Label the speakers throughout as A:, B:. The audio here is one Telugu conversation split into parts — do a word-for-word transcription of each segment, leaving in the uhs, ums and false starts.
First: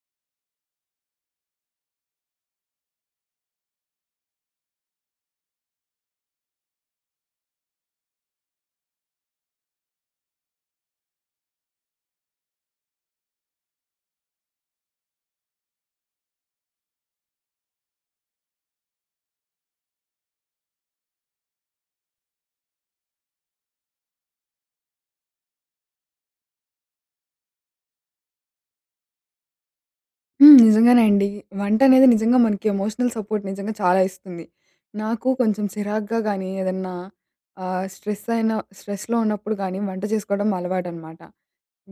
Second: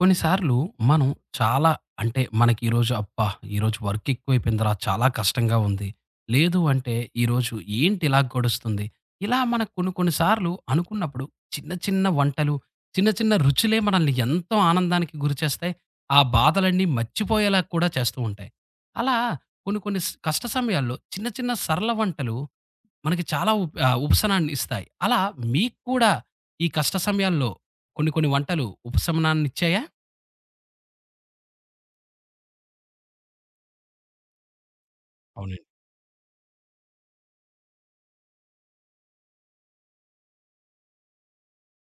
A: కొన్నిసార్లు మనం చాలా అంటే మనకి ఈరోజు అబ్బా! ఈరోజు వర్క్ ఎక్కువైపోయిందిరా! చాలా కష్టంగా ఉంది. లేదు అంటే ఈరోజు ఏంటి ఇలా గడుస్తుంది? ఇలా మనకు కొన్ని కొన్ని సార్లు అనుకున్నప్పుడు చిన్న చిన్న వంటలు, చిన్న చిన్న రుచులే మనల్ని ఎంతో ఆనందానికి గురిచేస్తాయి. ఆ బాధలన్నీ మర్చిపోయేలా కూడా చేస్తూ ఉంటాయి. అలా కొన్ని కొన్ని స్ కష్ట సమయాల్లో చిన్న చిన్న సరళ వంటలు మనకి చాలా ఉప్ ఆహ్, ఉపశమనాన్ని ఇస్తాయి. అలా మీకు కూడా ఈ కష్ట సమయాల్లో కొన్ని కొన్ని వంటలు ఉపశమనాన్నిచ్చాయా?
B: హ్మ్. నిజంగానే అండి. వంటనేది నిజంగా మనకి ఎమోషనల్ సపోర్ట్ నిజంగా చాలా ఇస్తుంది. నాకు
A: అవునండి.
B: కొంచెం చిరాగ్గా గానీ, ఏదన్నా ఆహ్, స్ట్రెస్ అయిన స్ట్రెస్‌లో ఉన్నప్పుడు గానీ, వంట చేసుకోవడం అలవాటనమాట.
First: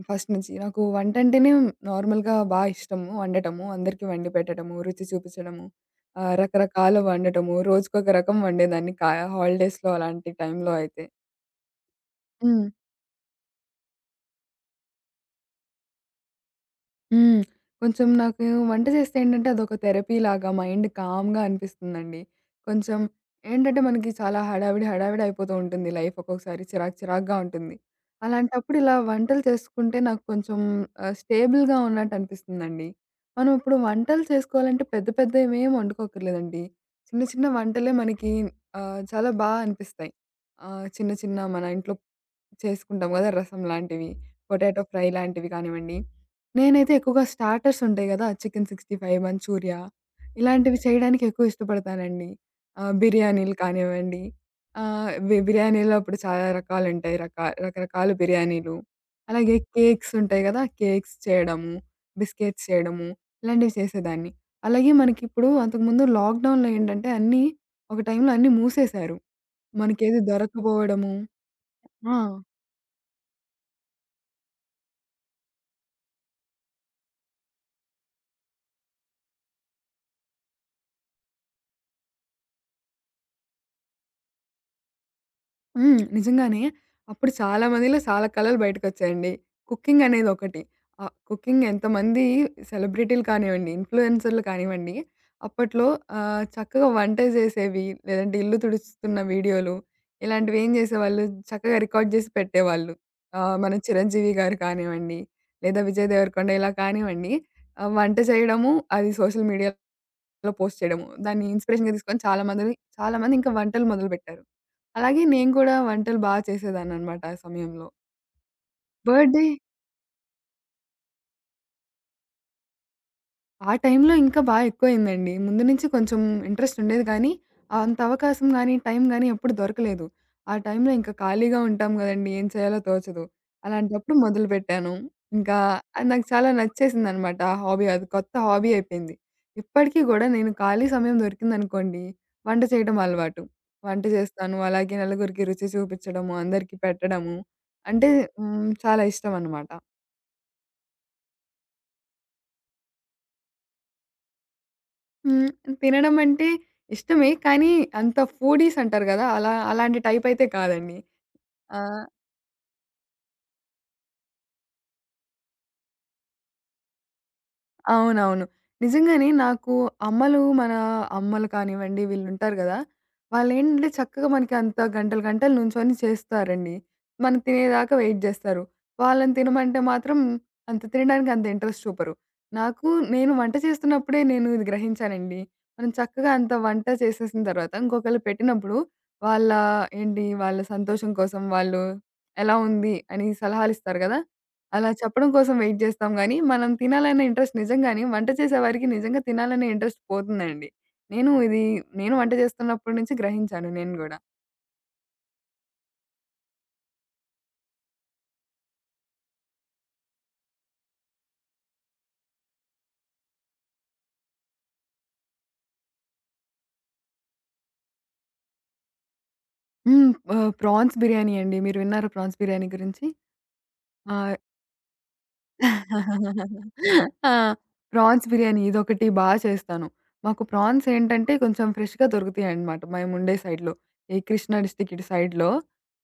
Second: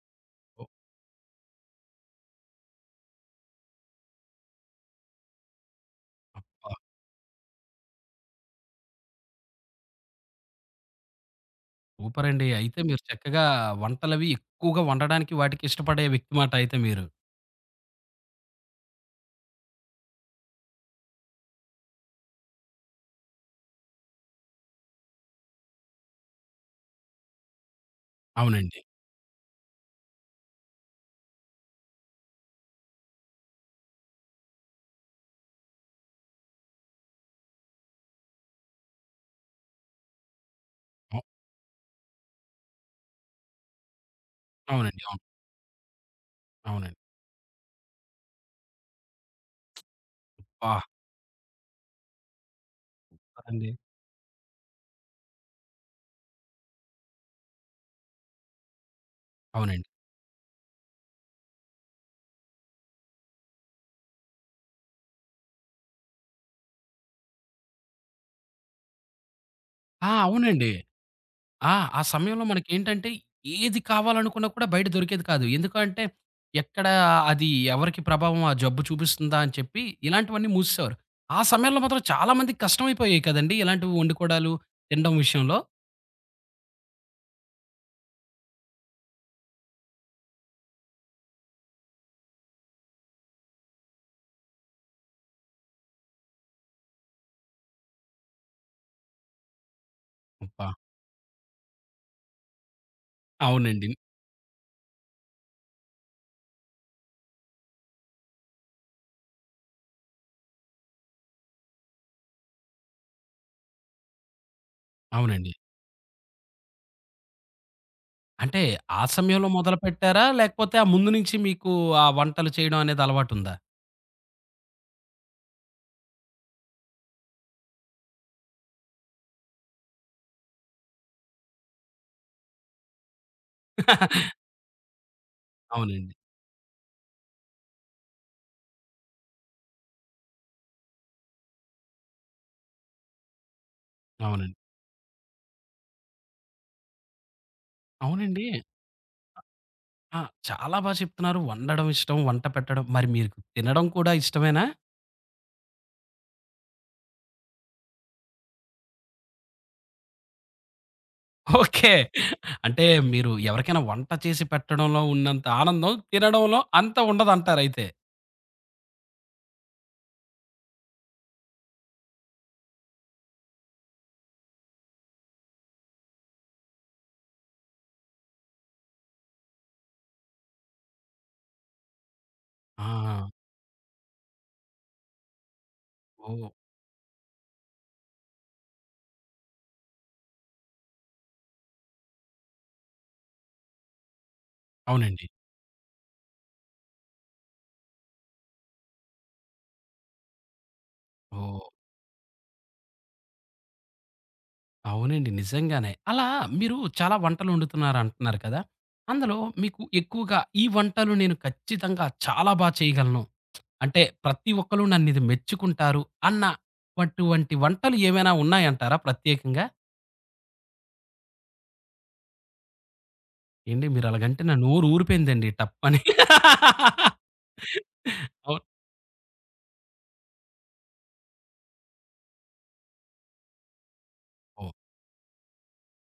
B: ఫస్ట్ నుంచి.
A: ఓహ్!
B: నాకు వంటంటేనే నార్మల్‌గా బా ఇష్టము. వండటము, అందరికీ వండి పెట్టడము, రుచి చూపించడము, ఆహ్,
A: అబ్బా!
B: రకరకాలు వండటము, రోజుకొక రకం వండేదాన్ని కా హాలిడేస్‌లో అలాంటి టైంలో అయితే.
A: సూపర్ అండి.
B: హ్మ్.
A: అయితే మీరు చక్కగా వంటలవి ఎక్కువగా వండడానికి వాటికి ఇష్టపడే వ్యక్తి మాట అయితే మీరు.
B: హ్మ్. కొంచెం నాకు వంట చేస్తే ఏంటంటే అదొక థెరపీలాగా మైండ్ కామ్‌గా అనిపిస్తుందండి. కొంచెం ఏంటంటే మనకి చాలా హడావిడి, హడావిడి అయిపోతూ ఉంటుంది లైఫ్ ఒక్కొక్కసారి చిరాకు, చిరాకుగా ఉంటుంది. అలాంటప్పుడు
A: అవునండి.
B: ఇలా వంటలు చేసుకుంటే నాకు కొంచెం ఆహ్, స్టేబుల్‌గా ఉన్నట్టు అనిపిస్తుందండి. మనం ఇప్పుడు వంటలు చేసుకోవాలంటే పెద్ద పెద్దవేం వండుకోక్కర్లేదండి. చిన్న చిన్న వంటలే మనకి ఆహ్, చాలా బా అనిపిస్తాయి. ఆహ్, చిన్న
A: అవు
B: చిన్న మన ఇంట్లో చేసుకుంటాం కదా! రసం లాంటివి, పొటాటో
A: అవునండి.
B: ఫ్రై
A: అవును.
B: లాంటివి కానివ్వండి. నేనైతే
A: అవునండి.
B: ఎక్కువగా స్టార్టర్స్ ఉంటాయి గదా! చికెన్ అరవై ఐదు, మంచూరియా
A: అబ్బా!
B: ఇలాంటివి చేయడానికి ఎక్కువ ఇష్టపడతానండి. ఆహ్,
A: సూపర్
B: బిర్యానీలు
A: అండి.
B: కానివ్వండి, ఆహ్, బి బిర్యానీలో ఇప్పుడు చాలా రకాలుంటాయి. రకా రకరకాల బిర్యానీలు. అలాగే
A: అవునండి.
B: కేక్స్ ఉంటాయి గదా! కేక్స్ చేయడము, బిస్కెట్స్ చేయడము ఇలాంటివి చేసేదాన్ని. అలాగే మనకిప్పుడు అంతకుముందు లాక్‌డౌన్‌లో ఏంటంటే అన్నీ ఒక టైంలో అన్నీ మూసేశారు.
A: ఆ!
B: మనకేది
A: అవునండి.
B: దొరకపోవడము
A: ఆ! ఆ
B: ఆ!
A: సమయంలో మనకేంటంటే ఏది కావాలనుకున్నా కూడా బయట దొరికేది కాదు. ఎందుకంటే ఎక్కడ అది ఎవరికి ప్రభావం ఆ జబ్బు చూపిస్తుందా అని చెప్పి ఇలాంటివన్నీ మూసేసేవారు. ఆ సమయంలో మాత్రం చాలా మందికి కష్టమైపోయాయి కదండీ! ఇలాంటివి వండుకోవడాలు, తినడం విషయంలో.
B: హ్మ్. నిజంగానే. అప్పుడు చాలా మందిలో చాలా కళలు బయటకొచ్చాయండి. కుకింగ్ అనేది ఒకటి. ఆహ్, కుకింగ్ ఎంతమంది సెలబ్రిటీలు కానివ్వండి, ఇన్‌ఫ్లుయెన్సర్‌లు కానివ్వండి, అప్పట్లో ఆహ్, చక్కగా వంట చేసేవి, లేదంటే ఇల్లు తుడుస్తున్న వీడియోలు, ఇలాంటివి
A: అబ్బా!
B: ఏం చేసేవాళ్ళు, చక్కగా రికార్డ్ చేసి పెట్టేవాళ్ళు. ఆహ్, మన
A: అవునండి.
B: 'చిరంజీవి' గారు కానివ్వండి, లేదా 'విజయ్ దేవరకొండ' ఇలా కానివ్వండి, ఆహ్, వంట చేయడము, అది సోషల్ మీడియాలో లో పోస్ట్ చేయడము. దాన్ని ఇన్‌స్పిరేషన్‌గా తీసుకొని చాలా మందిని చాలా మంది ఇంకా వంటలు మొదలుపెట్టారు. అలాగే నేను
A: అవునండి.
B: కూడా వంటలు బా చేసేదాన్ననమాట ఆ సమయంలో.
A: అంటే ఆ
B: బర్త్‌డే
A: సమయంలో మొదలుపెట్టారా? లేకపోతే ఆ ముందు నుంచి మీకు ఆ వంటలు చేయడం అనేది అలవాటుందా?
B: ఆ టైంలో ఇంకా బా ఎక్కువయిందండి. ముందు నుంచి కొంచెం ఇంట్రెస్ట్ ఉండేది గానీ, అంత అవకాశం గానీ, టైం గానీ ఎప్పుడు దొరకలేదు. ఆ టైంలో ఇంకా ఖాళీగా ఉంటాం గదండీ! ఏం చేయాలో తోచదు. అలాంటప్పుడు మొదలుపెట్టాను. ఇంకా అది
A: అవునండి.
B: నాకు చాలా నచ్చేసిందనమాట. ఆ హాబీ అది కొత్త హాబీ అయిపోయింది. ఇప్పటికి గూడా నేను ఖాళీ సమయం దొరికిందనుకోండి, వంట చేయడం అలవాటు. వంట
A: అవునండి.
B: చేస్తాను. అలాగే నలుగురికి రుచి చూపిచ్చడము, అందరికి పెట్టడము అంటే
A: అవునండి.
B: హ్మ్. చాలా ఇష్టమనమాట.
A: ఆ! చాలా బా చెప్తున్నారు. వండడం ఇష్టం, వంట పెట్టడం. మరి మీకు తినడం కూడా ఇష్టమేనా?
B: హ్మ్. తినడం అంటే ఇష్టమే. కానీ అంత ఫూడీస్ అంటారు గదా! అలా అలాంటి టైప్ అయితే కాదండి. ఆ!
A: ఓకే. అంటే మీరు ఎవరికైనా వంట చేసి పెట్టడంలో ఉన్నంత ఆనందం తినడంలో అంత ఉండదంటారయితే.
B: అవునవును. నిజంగానే నాకు అమ్మలు, మన అమ్మలు కానివ్వండి వీళ్ళుంటారు గదా! వాళ్ళేంటంటే చక్కగా మనకి అంత గంటలు, గంటలు నుంచొని చేస్తారండి. మనం తినేదాకా వెయిట్ జేస్తారు. వాళ్ళని తినమంటే మాత్రం అంత తినడానికి అంత ఇంట్రెస్ట్ చూపరు. నాకు
A: ఆ!
B: నేను వంట చేస్తున్నప్పుడే నేను ఇది గ్రహించానండి. మనం చక్కగా
A: ఓహ్!
B: అంత వంట చేసేసిన తర్వాత ఇంకొకళ్ళు పెట్టినప్పుడు వాళ్ళ ఏంటి వాళ్ళ సంతోషం కోసం వాళ్ళు ఎలా ఉంది అని సలహాలిస్తారు గదా! అలా
A: అవునండి.
B: చెప్పడం కోసం వెయిట్ చేస్తాం గానీ, మనం తినాలనే ఇంట్రెస్ట్ నిజంగానే వంట చేసేవారికి నిజంగా తినాలనే ఇంట్రెస్ట్ పోతుందండి. నేను ఇది
A: ఓహ్!
B: నేను వంట చేస్తున్నప్పటి నుంచి గ్రహించాను నేను గూడా.
A: అవునండి. నిజంగానే. అలా మీరు చాలా వంటలు వండుతున్నారు అంటున్నారు కదా! అందులో మీకు ఎక్కువగా ఈ వంటలు నేను ఖచ్చితంగా చాలా బా చేయగలను. అంటే ప్రతి ఒక్కళ్ళు నన్నిది మెచ్చుకుంటారు అన్న అటువంటి వంటలు ఏమైనా ఉన్నాయంటారా ప్రత్యేకంగా?
B: హ్మ్. ఆహ్, ప్రాన్స్ బిర్యానీ అండి. మీరు విన్నారా ప్రాన్స్ బిర్యానీ గురించి?
A: ఏండి
B: ఆ!
A: మీరలాగంటే నా నోరు ఊరిపోయిందండి టప్పని.
B: ఆ! ప్రాన్స్ బిర్యానీ
A: అవును.
B: ఇదొకటి బా చేస్తాను. మాకు ప్రాన్స్ ఏంటంటే కొంచెం ఫ్రెష్‌గా దొరుకుతాయన్నమాట. మేముండే సైడ్‌లో. ఈ కృష్ణా
A: ఓహ్!
B: డిస్ట్రిక్ట్ ఇటు సైడ్‌లో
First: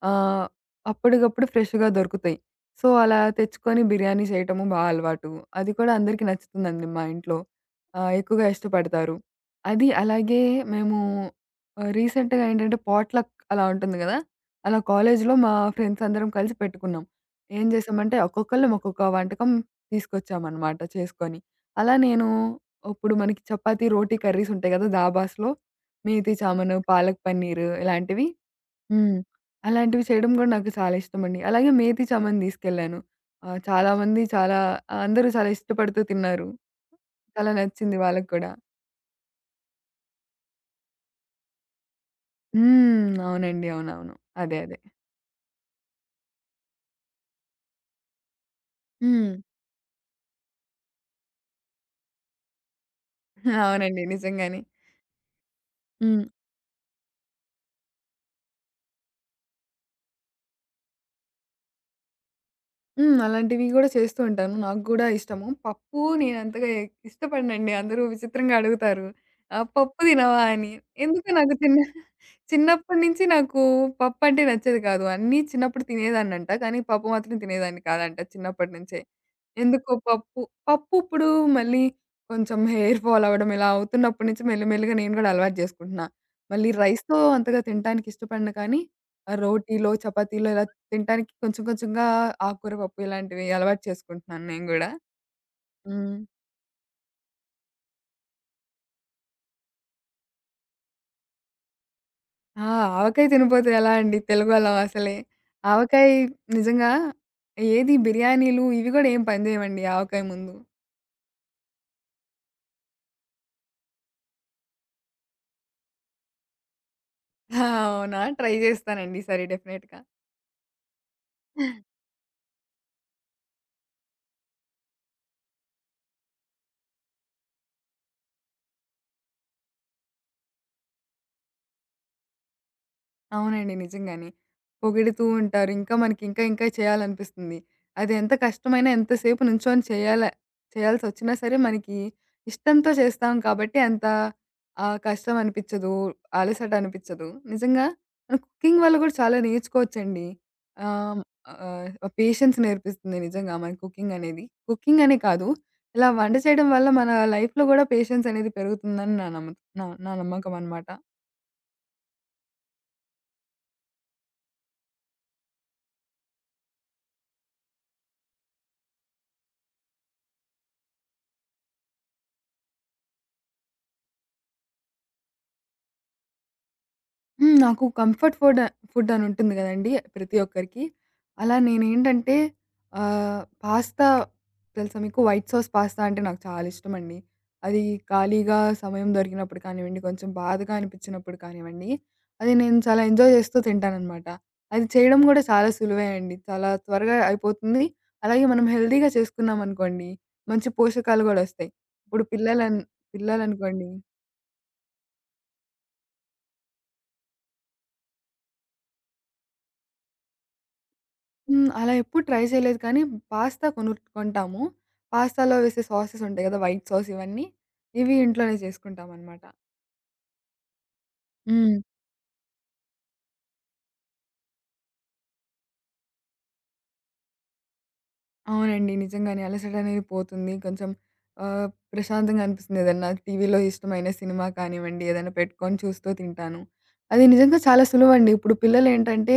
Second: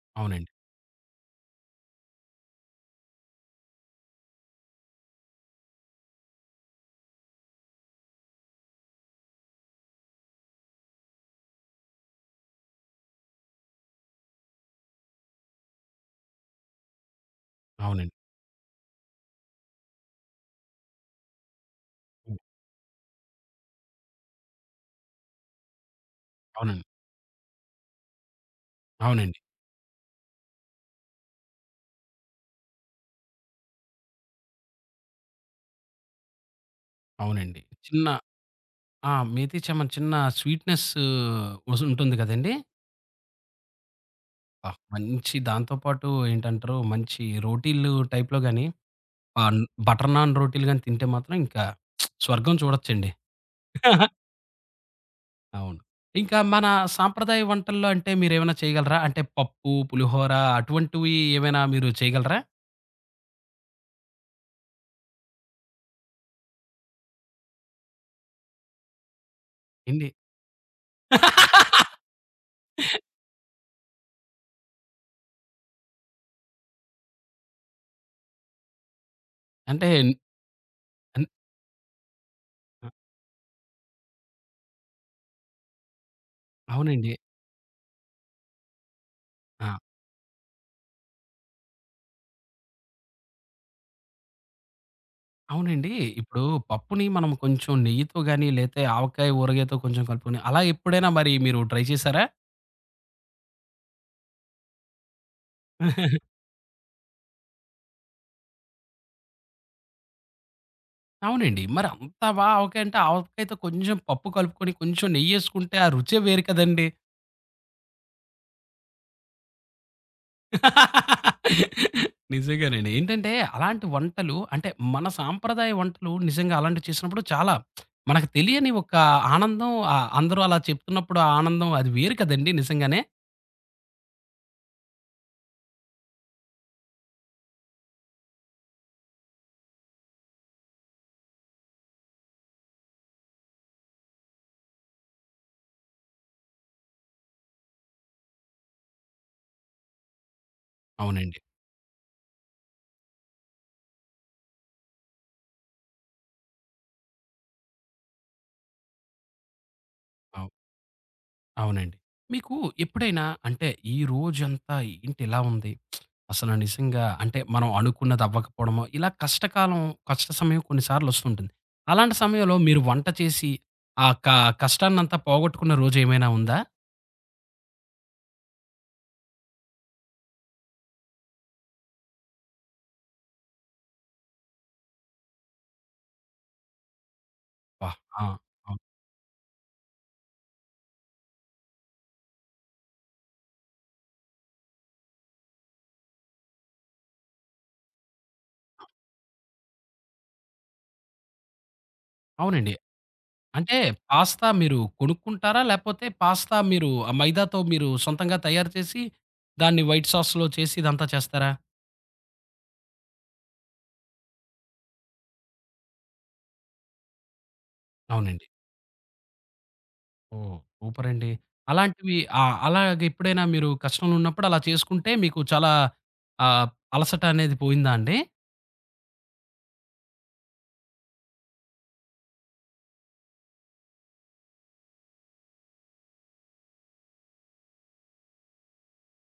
B: ఆహ్,
A: అవునండి.
B: అప్పటికప్పుడు ఫ్రెష్‌గా దొరుకుతాయి. సో, అలా తెచ్చుకొని బిర్యానీ చేయటము బా అలవాటు. అది కూడా అందరికి నచ్చుతుందండి మా ఇంట్లో. ఆహ్, ఎక్కువగా ఇష్టపడతారు. అది అలాగే మేము ఆహ్, రీసెంట్‌గా ఏంటంటే పాట్‌లక్ అలా ఉంటుంది గదా! అలా కాలేజీలో మా ఫ్రెండ్స్ అందరం కలిసి పెట్టుకున్నాం. ఏం
A: అవునండి.
B: చేసామంటే ఒక్కొక్కళ్ళం ఒక్కొక్క వంటకం తీసుకొచ్చామన్నమాట చేసుకొని. అలా నేను
A: హ్మ్.
B: ఇప్పుడు మనకి చపాతీ, రోటీ కర్రీస్ ఉంటాయి కదా! దాబాస్‌లో. మేతి చామను,
A: అవునండి.
B: పాలక్ పన్నీర్ ఇలాంటివి హ్మ్.
A: అవునండి.
B: అలాంటివి చేయడం కూడా నాకు చాలా ఇష్టమండి. అలాగే మేతి చామన్ తీసుకెళ్ళాను. ఆహ్, చాలామంది చాలా ఆ, అందరూ చాలా ఇష్టపడుతూ తిన్నారు. చాలా
A: అవునండి.
B: నచ్చింది
A: చిన్న
B: వాళ్ళకి కూడా.
A: ఆ! మేథి చమన్ చిన్న స్వీట్‌నెస్ వసుంటుంది కదండీ!
B: హ్మ్. అవునండి. అవునవును. అదే.
A: ఆ!
B: అదే.
A: మంచి దాంతో పాటు ఏంటంటారు, మంచి రోటీలు టైప్‌లో గాని,
B: హ్మ్.
A: ఆహ్, బటర్ నాన్ రోటీలు గాని తింటే మాత్రం ఇంకా స్వర్గం చూడొచ్చండి.
B: అవునండి. నిజంగానే.
A: అవును.
B: హ్మ్.
A: ఇంకా మన సాంప్రదాయ వంటల్లో అంటే మీరేమైనా చేయగలరా? అంటే పప్పు, పులిహోర అటువంటివి ఏమైనా మీరు చేయగలరా?
B: హ్మ్. అలాంటివి గూడా చేస్తూ ఉంటాను. నాకు గూడా ఇష్టము. పప్పు నేనంతగా ఎ ఇష్టపడనండి. అందరూ విచిత్రంగా అడుగుతారు. ఆహ్, పప్పు
A: ఏండి?
B: తినవా అని. ఎందుకో నాకు చిన్న చిన్నప్పటి నుంచి నాకు పప్పు అంటే నచ్చేది కాదు. అన్నీ చిన్నప్పుడు తినేదాన్నంట. కానీ పప్పు మాత్రం తినేదాన్ని కాదంట చిన్నప్పటి నుంచే.
A: అంటే
B: ఎందుకో పప్పు, పప్పు
A: అన్
B: ఇప్పుడు మళ్ళీ కొంచెం హెయిర్ ఫాల్ అవ్వడం ఇలా అవుతున్నప్పటి నుంచి మెల్లిమెల్లిగా నేను గూడా అలవాటు జేసుకుంటున్నా. మళ్ళీ
A: అవునండి.
B: రైస్‌తో అంతగా తినటానికి ఇష్టపడను కానీ, ఆహ్,
A: ఆ!
B: రోటీలో, చపాతీలో ఇలా తినటానికి కొంచెం కొంచెంగా ఆకుకూర పప్పు ఇలాంటివి అలవాటు చేసుకుంటున్నాను నేను గూడా.
A: అవునండి.
B: హ్మ్.
A: ఇప్పుడు పప్పుని మనం కొంచెం నెయ్యితో గాని, లేతే ఆవకాయ ఊరగాయతో కొంచెం కలుపుకొని అలా ఎప్పుడైనా మరి మీరు ట్రై చేసారా?
B: ఆ! ఆవకాయ తినపోతే ఎలా అండి తెలుగోళ్ళం అసలే. ఆవకాయ నిజంగా ఏది బిర్యానీలు ఇవి గూడా ఏం పనిజేయవండి ఆవకాయ ముందు.
A: అవునండి. మరి అంత బా ఆవకాయ అంటే, ఆవకాయతో కొంచెం పప్పు కలుపుకొని, కొంచెం నెయ్యేసుకుంటే ఆ రుచే వేరు కదండీ!
B: ఆ! అవునా? ట్రై జేస్తానండి ఈసారి డెఫినెట్‌గా.
A: నిజంగానండి. ఏంటంటే, అలాంటి వంటలు అంటే, మన సాంప్రదాయ వంటలు నిజంగా అలాంటివి చేసినప్పుడు చాలా మనకు తెలియని ఒక ఆనందం ఆహ్, అందరూ అలా చెప్తున్నప్పుడు ఆ ఆనందం అది వేరు కదండీ నిజంగానే.
B: అవునండి. నిజంగానే. పొగుడుతూ ఉంటారు. ఇంకా మనకి ఇంకా ఇంకా చేయాలనిపిస్తుంది. అది ఎంత కష్టమైనా ఎంతసేపు నుంచొని చేయాల చేయాల్సొచ్చినా సరే మనకి ఇష్టంతో చేస్తాం కాబట్టి అంత ఆహ్, కష్టం అనిపిచ్చదు. అలసట అనిపిచ్చదు. నిజంగా మనం కుకింగ్ వల్ల గూడా చాలా నేర్చుకోవచ్చండి. ఆహ్,
A: అవునండి.
B: ఆహ్, పేషెన్స్ నేర్పిస్తుంది నిజంగా మన కుకింగ్ అనేది. కుకింగ్ అనే కాదు. ఇలా వంట చేయడం వల్ల మన లైఫ్‌లో గూడా పేషెన్స్ అనేది పెరుగుతుందని నా నమ్మ నా నా
A: అవు
B: నమ్మకం అనమాట.
A: అవునండి. మీకు ఎప్పుడైనా అంటే, ఈ రోజంతా ఏంటి ఇలా ఉంది? అసలు నిజంగా అంటే మనం అనుకున్నది అవ్వకపోవడమో, ఇలా కష్టకాలం, కష్ట సమయం కొన్నిసార్లు వస్తుంటుంది. అలాంటి సమయంలో మీరు వంట చేసి ఆ క కష్టాన్నంతా పోగొట్టుకున్న రోజేమైనా ఉందా?
B: హ్మ్. నాకు కంఫర్ట్ ఫుడ్ ఫుడ్ అని ఉంటుంది గదండీ ప్రతి ఒక్కరికి. అలా నేనేంటంటే ఆహ్, పాస్తా తెలుసా మీకు? వైట్ సాస్ పాస్తా అంటే నాకు చాలా ఇష్టమండి. అది
A: అబ్బా! ఆ!
B: ఖాళీగా
A: అవును.
B: సమయం దొరికినప్పుడు కానివ్వండి, కొంచెం బాధగా అనిపించినప్పుడు కానివ్వండి, అది నేను చాలా ఎంజాయ్ చేస్తూ తింటాననమాట. అది చేయడం గూడా చాలా సులువే అండి. చాలా త్వరగా అయిపోతుంది. అలాగే మనం హెల్తీగా చేసుకున్నామనుకోండి, మంచి పోషకాలు గూడా ఒస్తాయి. ఇప్పుడు
A: అవునండి.
B: పిల్లలన్
A: అంటే
B: పిల్లలనుకోండి
A: పాస్తా మీరు కొనుక్కుంటారా? లేపోతే పాస్తా మీరు ఆ మైదాతో మీరు సొంతంగా తయారు చేసి, దాన్ని వైట్ సాస్‌లో చేసి ఇదంతా చేస్తారా?
B: హ్మ్. అలా ఎప్పుడు ట్రై చేయలేదు కానీ పాస్తా కొను కొంటాము. పాస్తాలో వేసే సాసెస్ ఉంటాయి గదా! వైట్ సాస్ ఇవన్నీ. ఇవి
A: అవునండి.
B: ఇంట్లోనే చేసుకుంటామనమాట.
A: ఓహ్! సూపరండి.
B: హ్మ్.
A: అలాంటివి ఆహ్, అలాగ ఎప్పుడైనా మీరు కష్టంలో ఉన్నప్పుడు అలా చేసుకుంటే మీకు చాలా ఆహ్, అలసట అనేది పోయిందా అండి?
B: అవునండి. నిజంగానే అలసటనేది పోతుంది. కొంచెం ఆహ్, ప్రశాంతంగా అనిపిస్తుంది. ఏదన్నా టీవీలో ఇష్టమైన సినిమా కానివ్వండి, ఏదైనా పెట్టుకొని చూస్తూ తింటాను. అది నిజంగా చాలా సులువండి. ఇప్పుడు పిల్లలేంటంటే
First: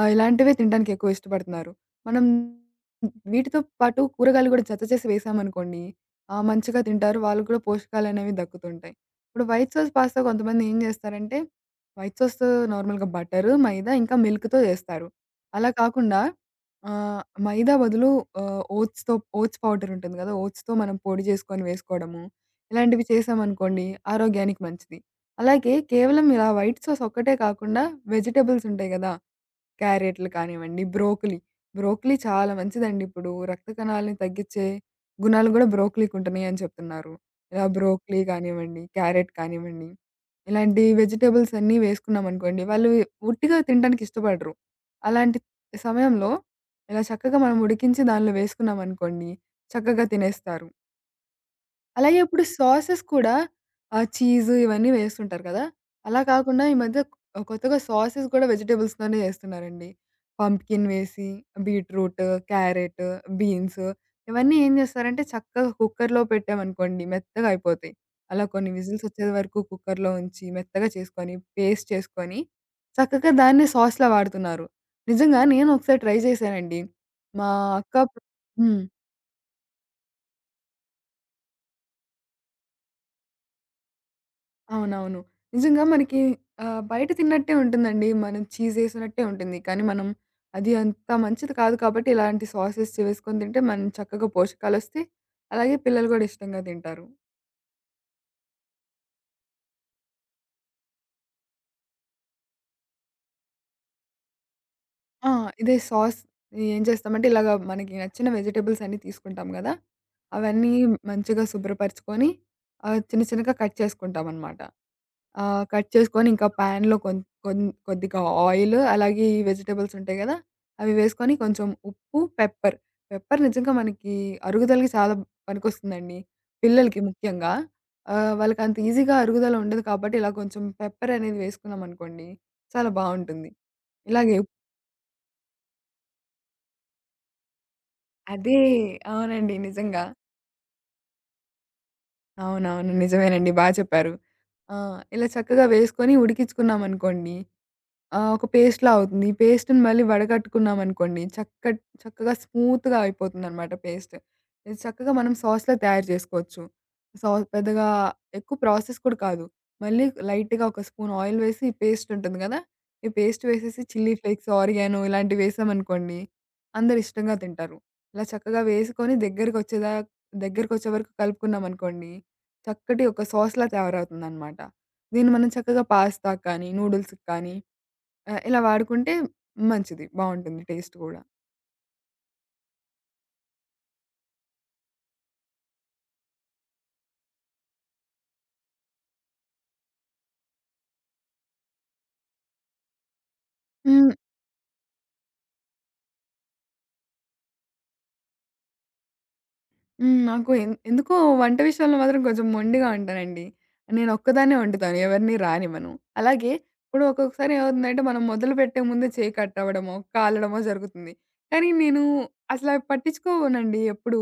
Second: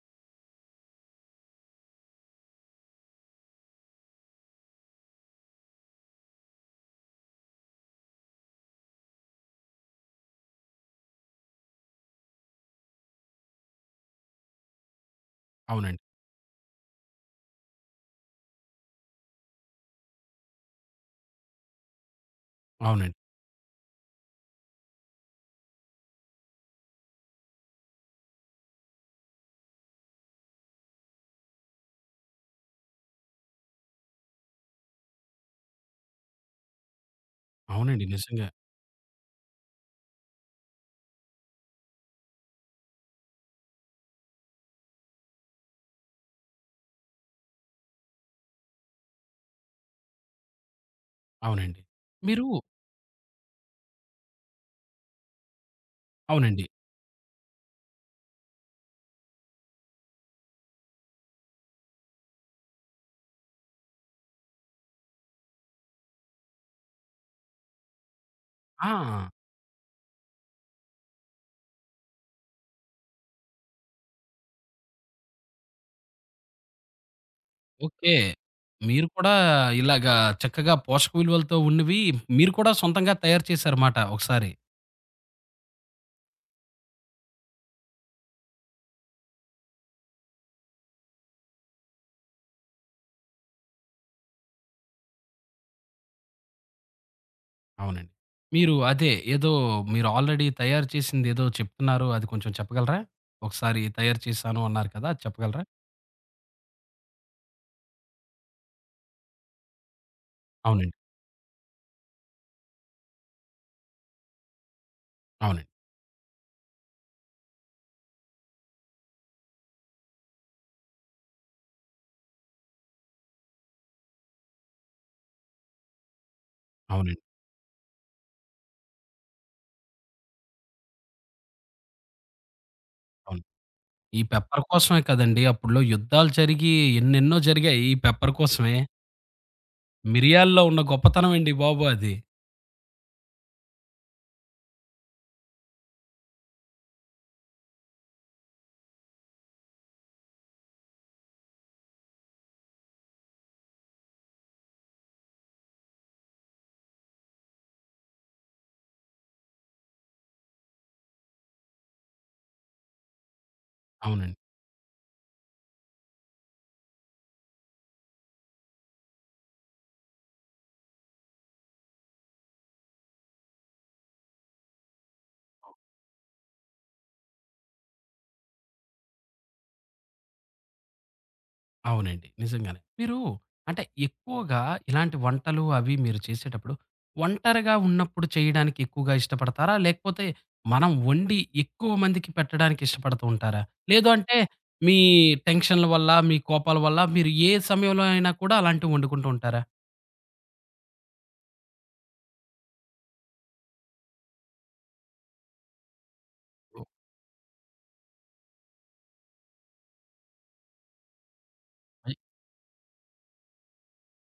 B: ఆహ్, ఇలాంటివే తినడానికి ఎక్కువ ఇష్టపడుతున్నారు. మనం వీటితో పాటు కూరగాయలు గూడా జత చేసి వేసామనుకోండి, ఆ! మంచిగా తింటారు. వాళ్ళకి కూడా పోషకాలనేవి దక్కుతుంటాయి. ఇప్పుడు వైట్ సాస్ పాస్తా కొంతమంది ఏం జేస్తారంటే, వైట్ సాస్ నార్మల్‌గా బటరు, మైదా ఇంకా మిల్క్‌తో జేస్తారు. అలా
A: అవునండి.
B: కాకుండా ఆహ్, మైదా బదులు ఆహ్, ఓట్స్‌తో ఓట్స్ పౌడర్ ఉంటుంది గదా! ఓట్స్‌తో మనం పొడి చేసుకొని వేసుకోవడము. ఇలాంటివి
A: అవునండి.
B: చేశామనుకోండి ఆరోగ్యానికి మంచిది. అలాగే కేవలం ఇలా వైట్ సాస్ ఒక్కటే కాకుండా వెజిటబుల్స్ ఉంటాయి గదా! క్యారెట్లు కానివ్వండి, బ్రోకలీ. బ్రోకలీ చాలా మంచిదండి ఇప్పుడు. రక్త కణాలని తగ్గించే గుణాలు గూడా బ్రోకలీకుంటున్నాయి అని చెప్తున్నారు. ఇలా
A: అవునండి.
B: బ్రోకలీ
A: నిజంగా.
B: కానివ్వండి, క్యారెట్ కానివ్వండి. ఇలాంటి వెజిటబుల్స్ అన్నీ వేసుకున్నామనుకోండి, వాళ్ళు ఉట్టిగా తినడానికి ఇష్టపడరు. అలాంటి సమయంలో ఇలా చక్కగా మనం ఉడికించి దానిలో వేసుకున్నామనుకోండి, చక్కగా తినేస్తారు.
A: అవునండి.
B: అలాగే
A: మీరు
B: ఇప్పుడు సాసెస్ కూడా ఆహ్, చీజు ఇవన్నీ వేస్తుంటారు కదా! అలా కాకుండా
A: అవునండి.
B: ఈ మధ్య ఆహ్, కొత్తగా సాసెస్ కూడా వెజిటబుల్స్‌తోనే చేస్తున్నారండి. పంప్కిన్ వేసి, బీట్రూట్, క్యారెట్, బీన్స్ ఇవన్నీ ఏం చేస్తారంటే చక్కగా కుక్కర్‌లో పెట్టామనుకోండి మెత్తగా అయిపోతాయి. అలా కొన్ని విజిల్స్
A: ఆ!
B: వచ్చేది వరకు కుక్కర్‌లో ఉంచి మెత్తగా చేసుకొని, పేస్ట్ చేసుకొని చక్కగా దాన్నే సాస్‌లా వాడుతున్నారు. నిజంగా నేను ఒకసారి ట్రై చేశానండి. మా అక్క
A: ఓకే.
B: హ్మ్.
A: మీరు కూడా ఇలాగా చక్కగా పోషక విలువలతో ఉన్నవి మీరు కూడా సొంతంగా తయారు చేశారుమాట ఒకసారి.
B: అవునవును. నిజంగా మనకి ఆహ్, బయట తిన్నట్టే ఉంటుందండి. మనం చీజేసినట్టే ఉంటుంది. కానీ మనం అది అంత మంచిది కాదు కాబట్టి ఇలాంటి సాసెస్ వేసుకొని తింటే మనం చక్కగా పోషకాలొస్తాయి. అలాగే పిల్లలు గూడా ఇష్టంగా తింటారు.
A: అవునండి. మీరు అదే ఏదో మీరు ఆల్రెడీ తయారు చేసిందేదో చెప్తున్నారు. అది కొంచెం చెప్పగలరా? ఒకసారి తయారు చేశాను అన్నారు కదా! అది
B: ఆ!
A: చెప్పగలరా?
B: ఇదే సాస్ ఏం చేస్తామంటే ఇలాగ మనకి నచ్చిన వెజిటబుల్స్ అన్నీ తీసుకుంటాం గదా! అవన్నీ
A: అవునండి.
B: మంచిగా శుభ్రపరుచుకొని ఆహ్, చిన్న చిన్నగా కట్ చేసుకుంటామనమాట. ఆహ్,
A: అవునండి.
B: కట్ చేసుకొని ఇంకా ప్యాన్‌లో కొన్ కొన్ కొద్దిగా ఆయిల్ అలాగే ఈ వెజిటబుల్స్ ఉంటాయి గదా! అవి వేసుకొని కొంచెం ఉప్పు, పెప్పర్. పెప్పర్ నిజంగా మనకి అరుగుదలకి చాలా పనికొస్తుందండి. పిల్లలకి
A: అవునండి.
B: ముఖ్యంగా. ఆహ్, వాళ్ళకి అంత ఈజీగా అరుగుదల ఉండదు కాబట్టి ఇలా కొంచెం పెప్పర్ అనేది వేసుకున్నామనుకోండి చాలా
A: అవును.
B: బావుంటుంది.
A: ఈ
B: ఇలాగే ఉప్-
A: పెప్పర్ కోసమే కదండీ! అప్పట్లో యుద్ధాలు జరిగి ఎన్నెన్నో జరిగాయి ఈ పెప్పర్
B: అదే
A: కోసమే.
B: అవునండి. నిజంగా.
A: మిరియాల్లో ఉన్న గొప్పతనం అండి బాబు అది.
B: అవునవును. నిజమేనండి. బా చెప్పారు. ఆ! ఇలా చక్కగా వేసుకొని ఉడికించుకున్నామనుకోండి ఆ! ఒక పేస్ట్‌లా అవుతుంది. ఈ పేస్ట్‌ని మళ్ళీ వడగట్టుకున్నామనుకోండి, చక్క చక్కగా స్మూత్‌గా అయిపోతుందనమాట పేస్ట్. ఇది చక్కగా మనం సాస్‌లా తయారు చేసుకోవచ్చు. సాస్ పెద్దగా ఎక్కువ ప్రాసెస్ కూడా కాదు. మళ్ళీ లైట్‌గా ఒక స్పూన్ ఆయిల్ వేసి ఈ పేస్ట్ ఉంటుంది కదా! ఈ పేస్ట్ వేసేసి చిల్లీ
A: అవునండి.
B: ఫ్లేక్స్, ఆరిగానో ఇలాంటివి వేసామనుకోండి, అందరూ ఇష్టంగా తింటారు. ఇలా చక్కగా వేసుకొని దగ్గరికొచ్చేదా దగ్గరికొచ్చే వరకు కలుపుకున్నామనుకోండి, చక్కటి ఒక సాస్‌లా తయారవుతుందనమాట. దీన్ని మనం చక్కగా పాస్తా కానీ, నూడిల్స్‌కి కానీ ఆ! ఇలా వాడుకుంటే మంచిది. బావుంటుంది టేస్ట్ గూడా.
A: అవునండి. నిజంగానే. మీరు అంటే ఎక్కువగా ఇలాంటి వంటలు అవి మీరు చేసేటప్పుడు, ఒంటరిగా ఉన్నప్పుడు చేయడానికి ఎక్కువగా ఇష్టపడతారా? లేకపోతే మనం వండి ఎక్కువ మందికి పెట్టడానికి ఇష్టపడుతూ ఉంటారా? లేదు
B: హ్మ్.
A: అంటే మీ టెన్షన్‌ల వల్ల, మీ కోపాల వల్ల మీరు ఏ సమయంలో అయినా కూడా అలాంటివి వండుకుంటూ ఉంటారా?
B: హ్మ్. నాకు ఎన్ ఎందుకో వంట విషయంలో మాత్రం కొంచెం మొండిగా ఉంటానండి. నేనొక్కదాన్నే వండుతాను. ఎవరిని రానివ్వను. అలాగే
A: ఓహ్!
B: ఇప్పుడు ఒక్కొక్కసారి ఏమవుతుందంటే మనం మొదలుపెట్టే ముందే చేయి కట్ అవ్వడమో, కాలడమో జరుగుతుంది. కానీ నేను
A: అయ్
B: అసలు అవి పట్టించుకోనండి ఎప్పుడూ.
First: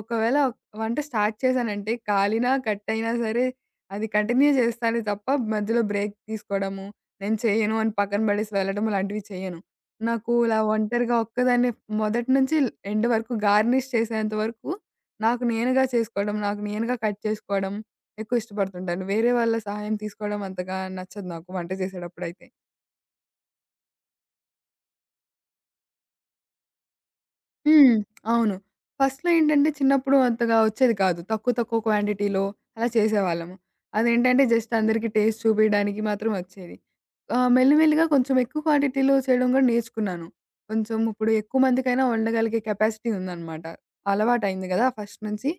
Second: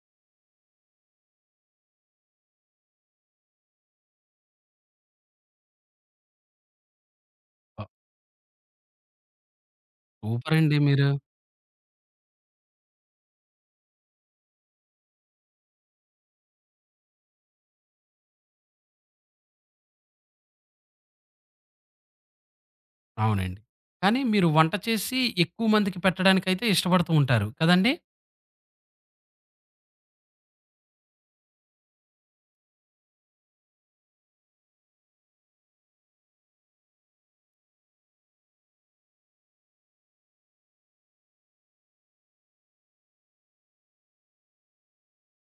B: ఒకవేళ వంట స్టార్ట్ చేశానంటే కాలినా, కట్ అయినా సరే అది కంటిన్యూ చేస్తానే తప్ప మధ్యలో బ్రేక్ తీసుకోవడము, నేను చేయను
A: వ
B: అని పక్కన పడేసి వెళ్ళడం లాంటివి చేయను. నాకు ఇలా
A: సూపరండి మీరు.
B: ఒంటరిగా ఒక్కదాన్నే మొదటి నుంచి ఎండ్ వరకు గార్నిష్ చేసేంత వరకు నాకు నేనుగా చేసుకోవడం, నాకు నేనుగా కట్ చేసుకోవడం ఎక్కువ ఇష్టపడుతుంటాను. వేరే వాళ్ళ సహాయం తీసుకోవడం అంతగా నచ్చదు నాకు వంట చేసేటప్పుడైతే.
A: అవునండి. కానీ మీరు వంట చేసి ఎక్కువ మందికి పెట్టడానికైతే ఇష్టపడుతూ ఉంటారు. కదండీ?
B: హ్మ్. అవును. ఫస్ట్‌లో ఏంటంటే చిన్నప్పుడు అంతగా వచ్చేది కాదు. తక్కువ తక్కువ క్వాంటిటీలో అలా చేసేవాళ్ళము. అదేంటంటే జస్ట్ అందరికి టేస్ట్ చూపియడానికి మాత్రం వచ్చేది. ఆహ్, మెల్లిమెల్లిగా కొంచెం ఎక్కువ క్వాంటిటీలో చేయడం కూడా నేర్చుకున్నాను. కొంచెం ఇప్పుడు ఎక్కువ మందికైనా వండగలిగే కెపాసిటీ ఉందనమాట. అలవాటయింది గదా! ఫస్ట్ నుంచి.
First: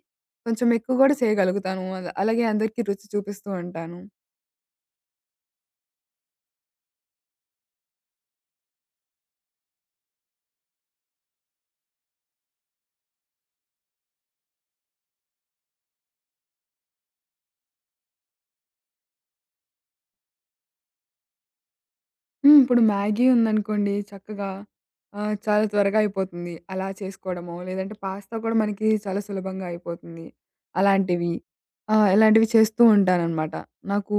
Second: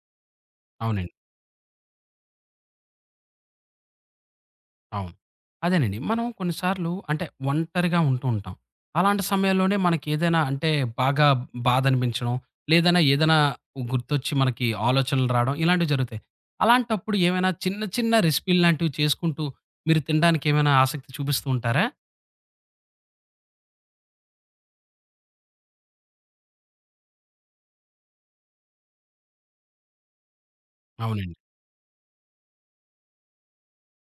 B: కొంచెం ఎక్కువ
A: అవునండి.
B: గూడా చేయగలుగుతాను. అలాగే అందరికీ రుచి చూపిస్తూ ఉంటాను.
A: అవును. అదేనండి. మనం కొన్నిసార్లు అంటే ఒంటరిగా ఉంటూ ఉంటాం. అలాంటి సమయాల్లోనే మనకేదైనా అంటే బాగా బాధనిపించడం, లేదన్నా ఏదైనా గుర్తొచ్చి మనకి ఆలోచనలు రావడం ఇలాంటివి జరుగుతాయి. అలాంటప్పుడు ఏమైనా చిన్న చిన్న రెసిపీలు లాంటివి చేసుకుంటూ మీరు తినడానికి ఏమైనా ఆసక్తి చూపిస్తూ ఉంటారా?
B: హ్మ్. ఇప్పుడు మ్యాగీ ఉందనుకోండి చక్కగా ఆహ్, చాలా త్వరగా అయిపోతుంది. అలా చేసుకోవడమో, లేదంటే పాస్తా కూడా మనకి చాలా సులభంగా అయిపోతుంది. అలాంటివి.
A: అవునండి.
B: ఆహ్, ఇలాంటివి చేస్తూ ఉంటాననమాట. నాకు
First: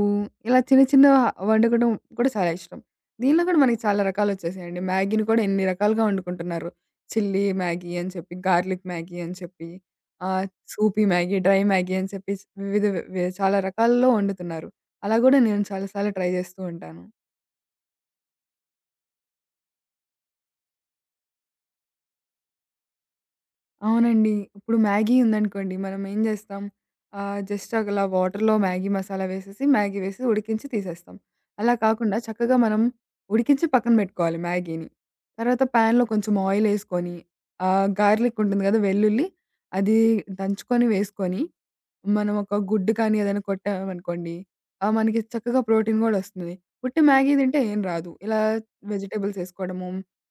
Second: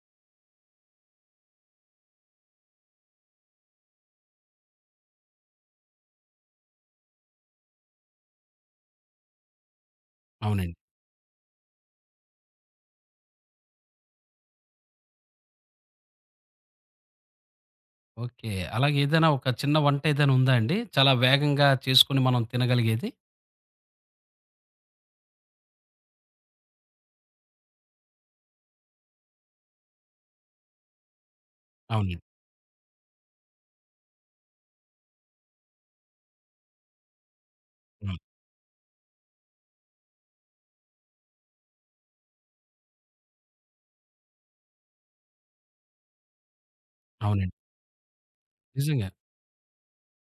B: ఇలా చిన్న చిన్న వండుకోవడం కూడా చాలా ఇష్టం. దీనిలో కూడా మనకి చాలా రకాలొచ్చేసాయండి. మ్యాగీని కూడా ఎన్ని రకాలుగా వండుకుంటున్నారు. చిల్లీ మ్యాగీ అని చెప్పి, గార్లిక్ మ్యాగీ అని చెప్పి, ఆహ్,
A: అవునండి.
B: సూపీ మ్యాగీ, డ్రై మ్యాగీ అని చెప్పి వివిధ వి చాలా రకాల్లో వండుతున్నారు. అలా కూడా నేను చాలా సార్లు ట్రై చేస్తూ ఉంటాను.
A: ఓకే. అలాగే ఏదైనా ఒక చిన్న వంట ఏదైనా ఉందా అండి? చాలా వేగంగా చేసుకొని మనం తినగలిగేది?
B: అవునండి. ఇప్పుడు మ్యాగీ ఉందనుకోండి, మనం ఏం జేస్తాం, ఆహ్, జస్ట్ అలా వాటర్‌లో మ్యాగీ మసాలా వేసేసి, మ్యాగీ వేసి ఉడికించి తీసేస్తాం. అలా కాకుండా
A: అవునండి.
B: చక్కగా మనం ఉడికించి పక్కన బెట్టుకోవాలి మ్యాగీని. తర్వాత ప్యాన్‌లో కొంచెం ఆయిలేసుకొని, ఆహ్,
A: అవును.
B: గార్లిక్ ఉంటుంది గదా! వెల్లుల్లి, అది దంచుకొని వేసుకొని, మనం ఒక గుడ్డు కానీ ఏదైనా కొట్టామనుకోండి, ఆహ్, మనకి చక్కగా ప్రోటీన్ గూడా ఒస్తుంది. ఉట్టి మ్యాగీ
A: అవునండి.
B: తింటే ఏం రాదు. ఇలా
A: నిజంగా.
B: వెజిటబుల్స్ ఏసుకోవడము,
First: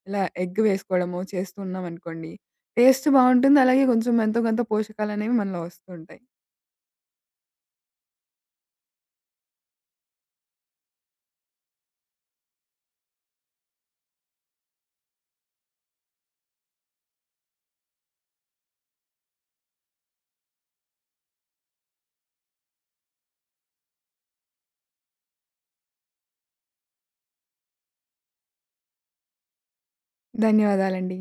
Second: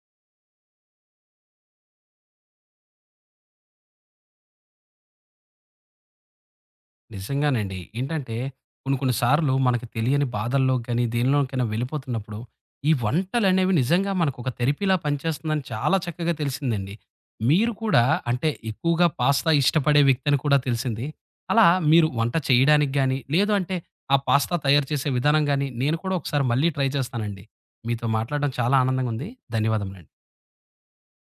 B: ఇలా ఎగ్ వేసుకోవడము చేస్తున్నామనుకోండి టేస్ట్ బావుంటుంది. అలాగే కొంచెం ఎంతో కొంత పోషకాలనేవి మనలో వస్తూ ఉంటాయి.
A: నిజంగానండి. ఏంటంటే కొన్ని కొన్ని సార్లు మనకు తెలియని బాధల్లోకి గాని, దేనిలోకైనా వెళ్ళిపోతున్నప్పుడు, ఈ వంటలనేవి నిజంగా మనకొక థెరపీలా పనిచేస్తుందని చాలా చక్కగా తెలిసిందండి. మీరు కూడా అంటే ఎక్కువగా పాస్తా ఇష్టపడే వ్యక్తి అని కూడా తెలిసింది. అలా మీరు వంట చేయడానికి గాని, లేదు అంటే ఆ పాస్తా తయారు చేసే విధానం గాని, నేను కూడా ఒకసారి మళ్ళీ ట్రై చేస్తానండి. మీతో మాట్లాడడం చాలా ఆనందంగా ఉంది. ధన్యవాదములండి.
B: ధన్యవాదాలండి.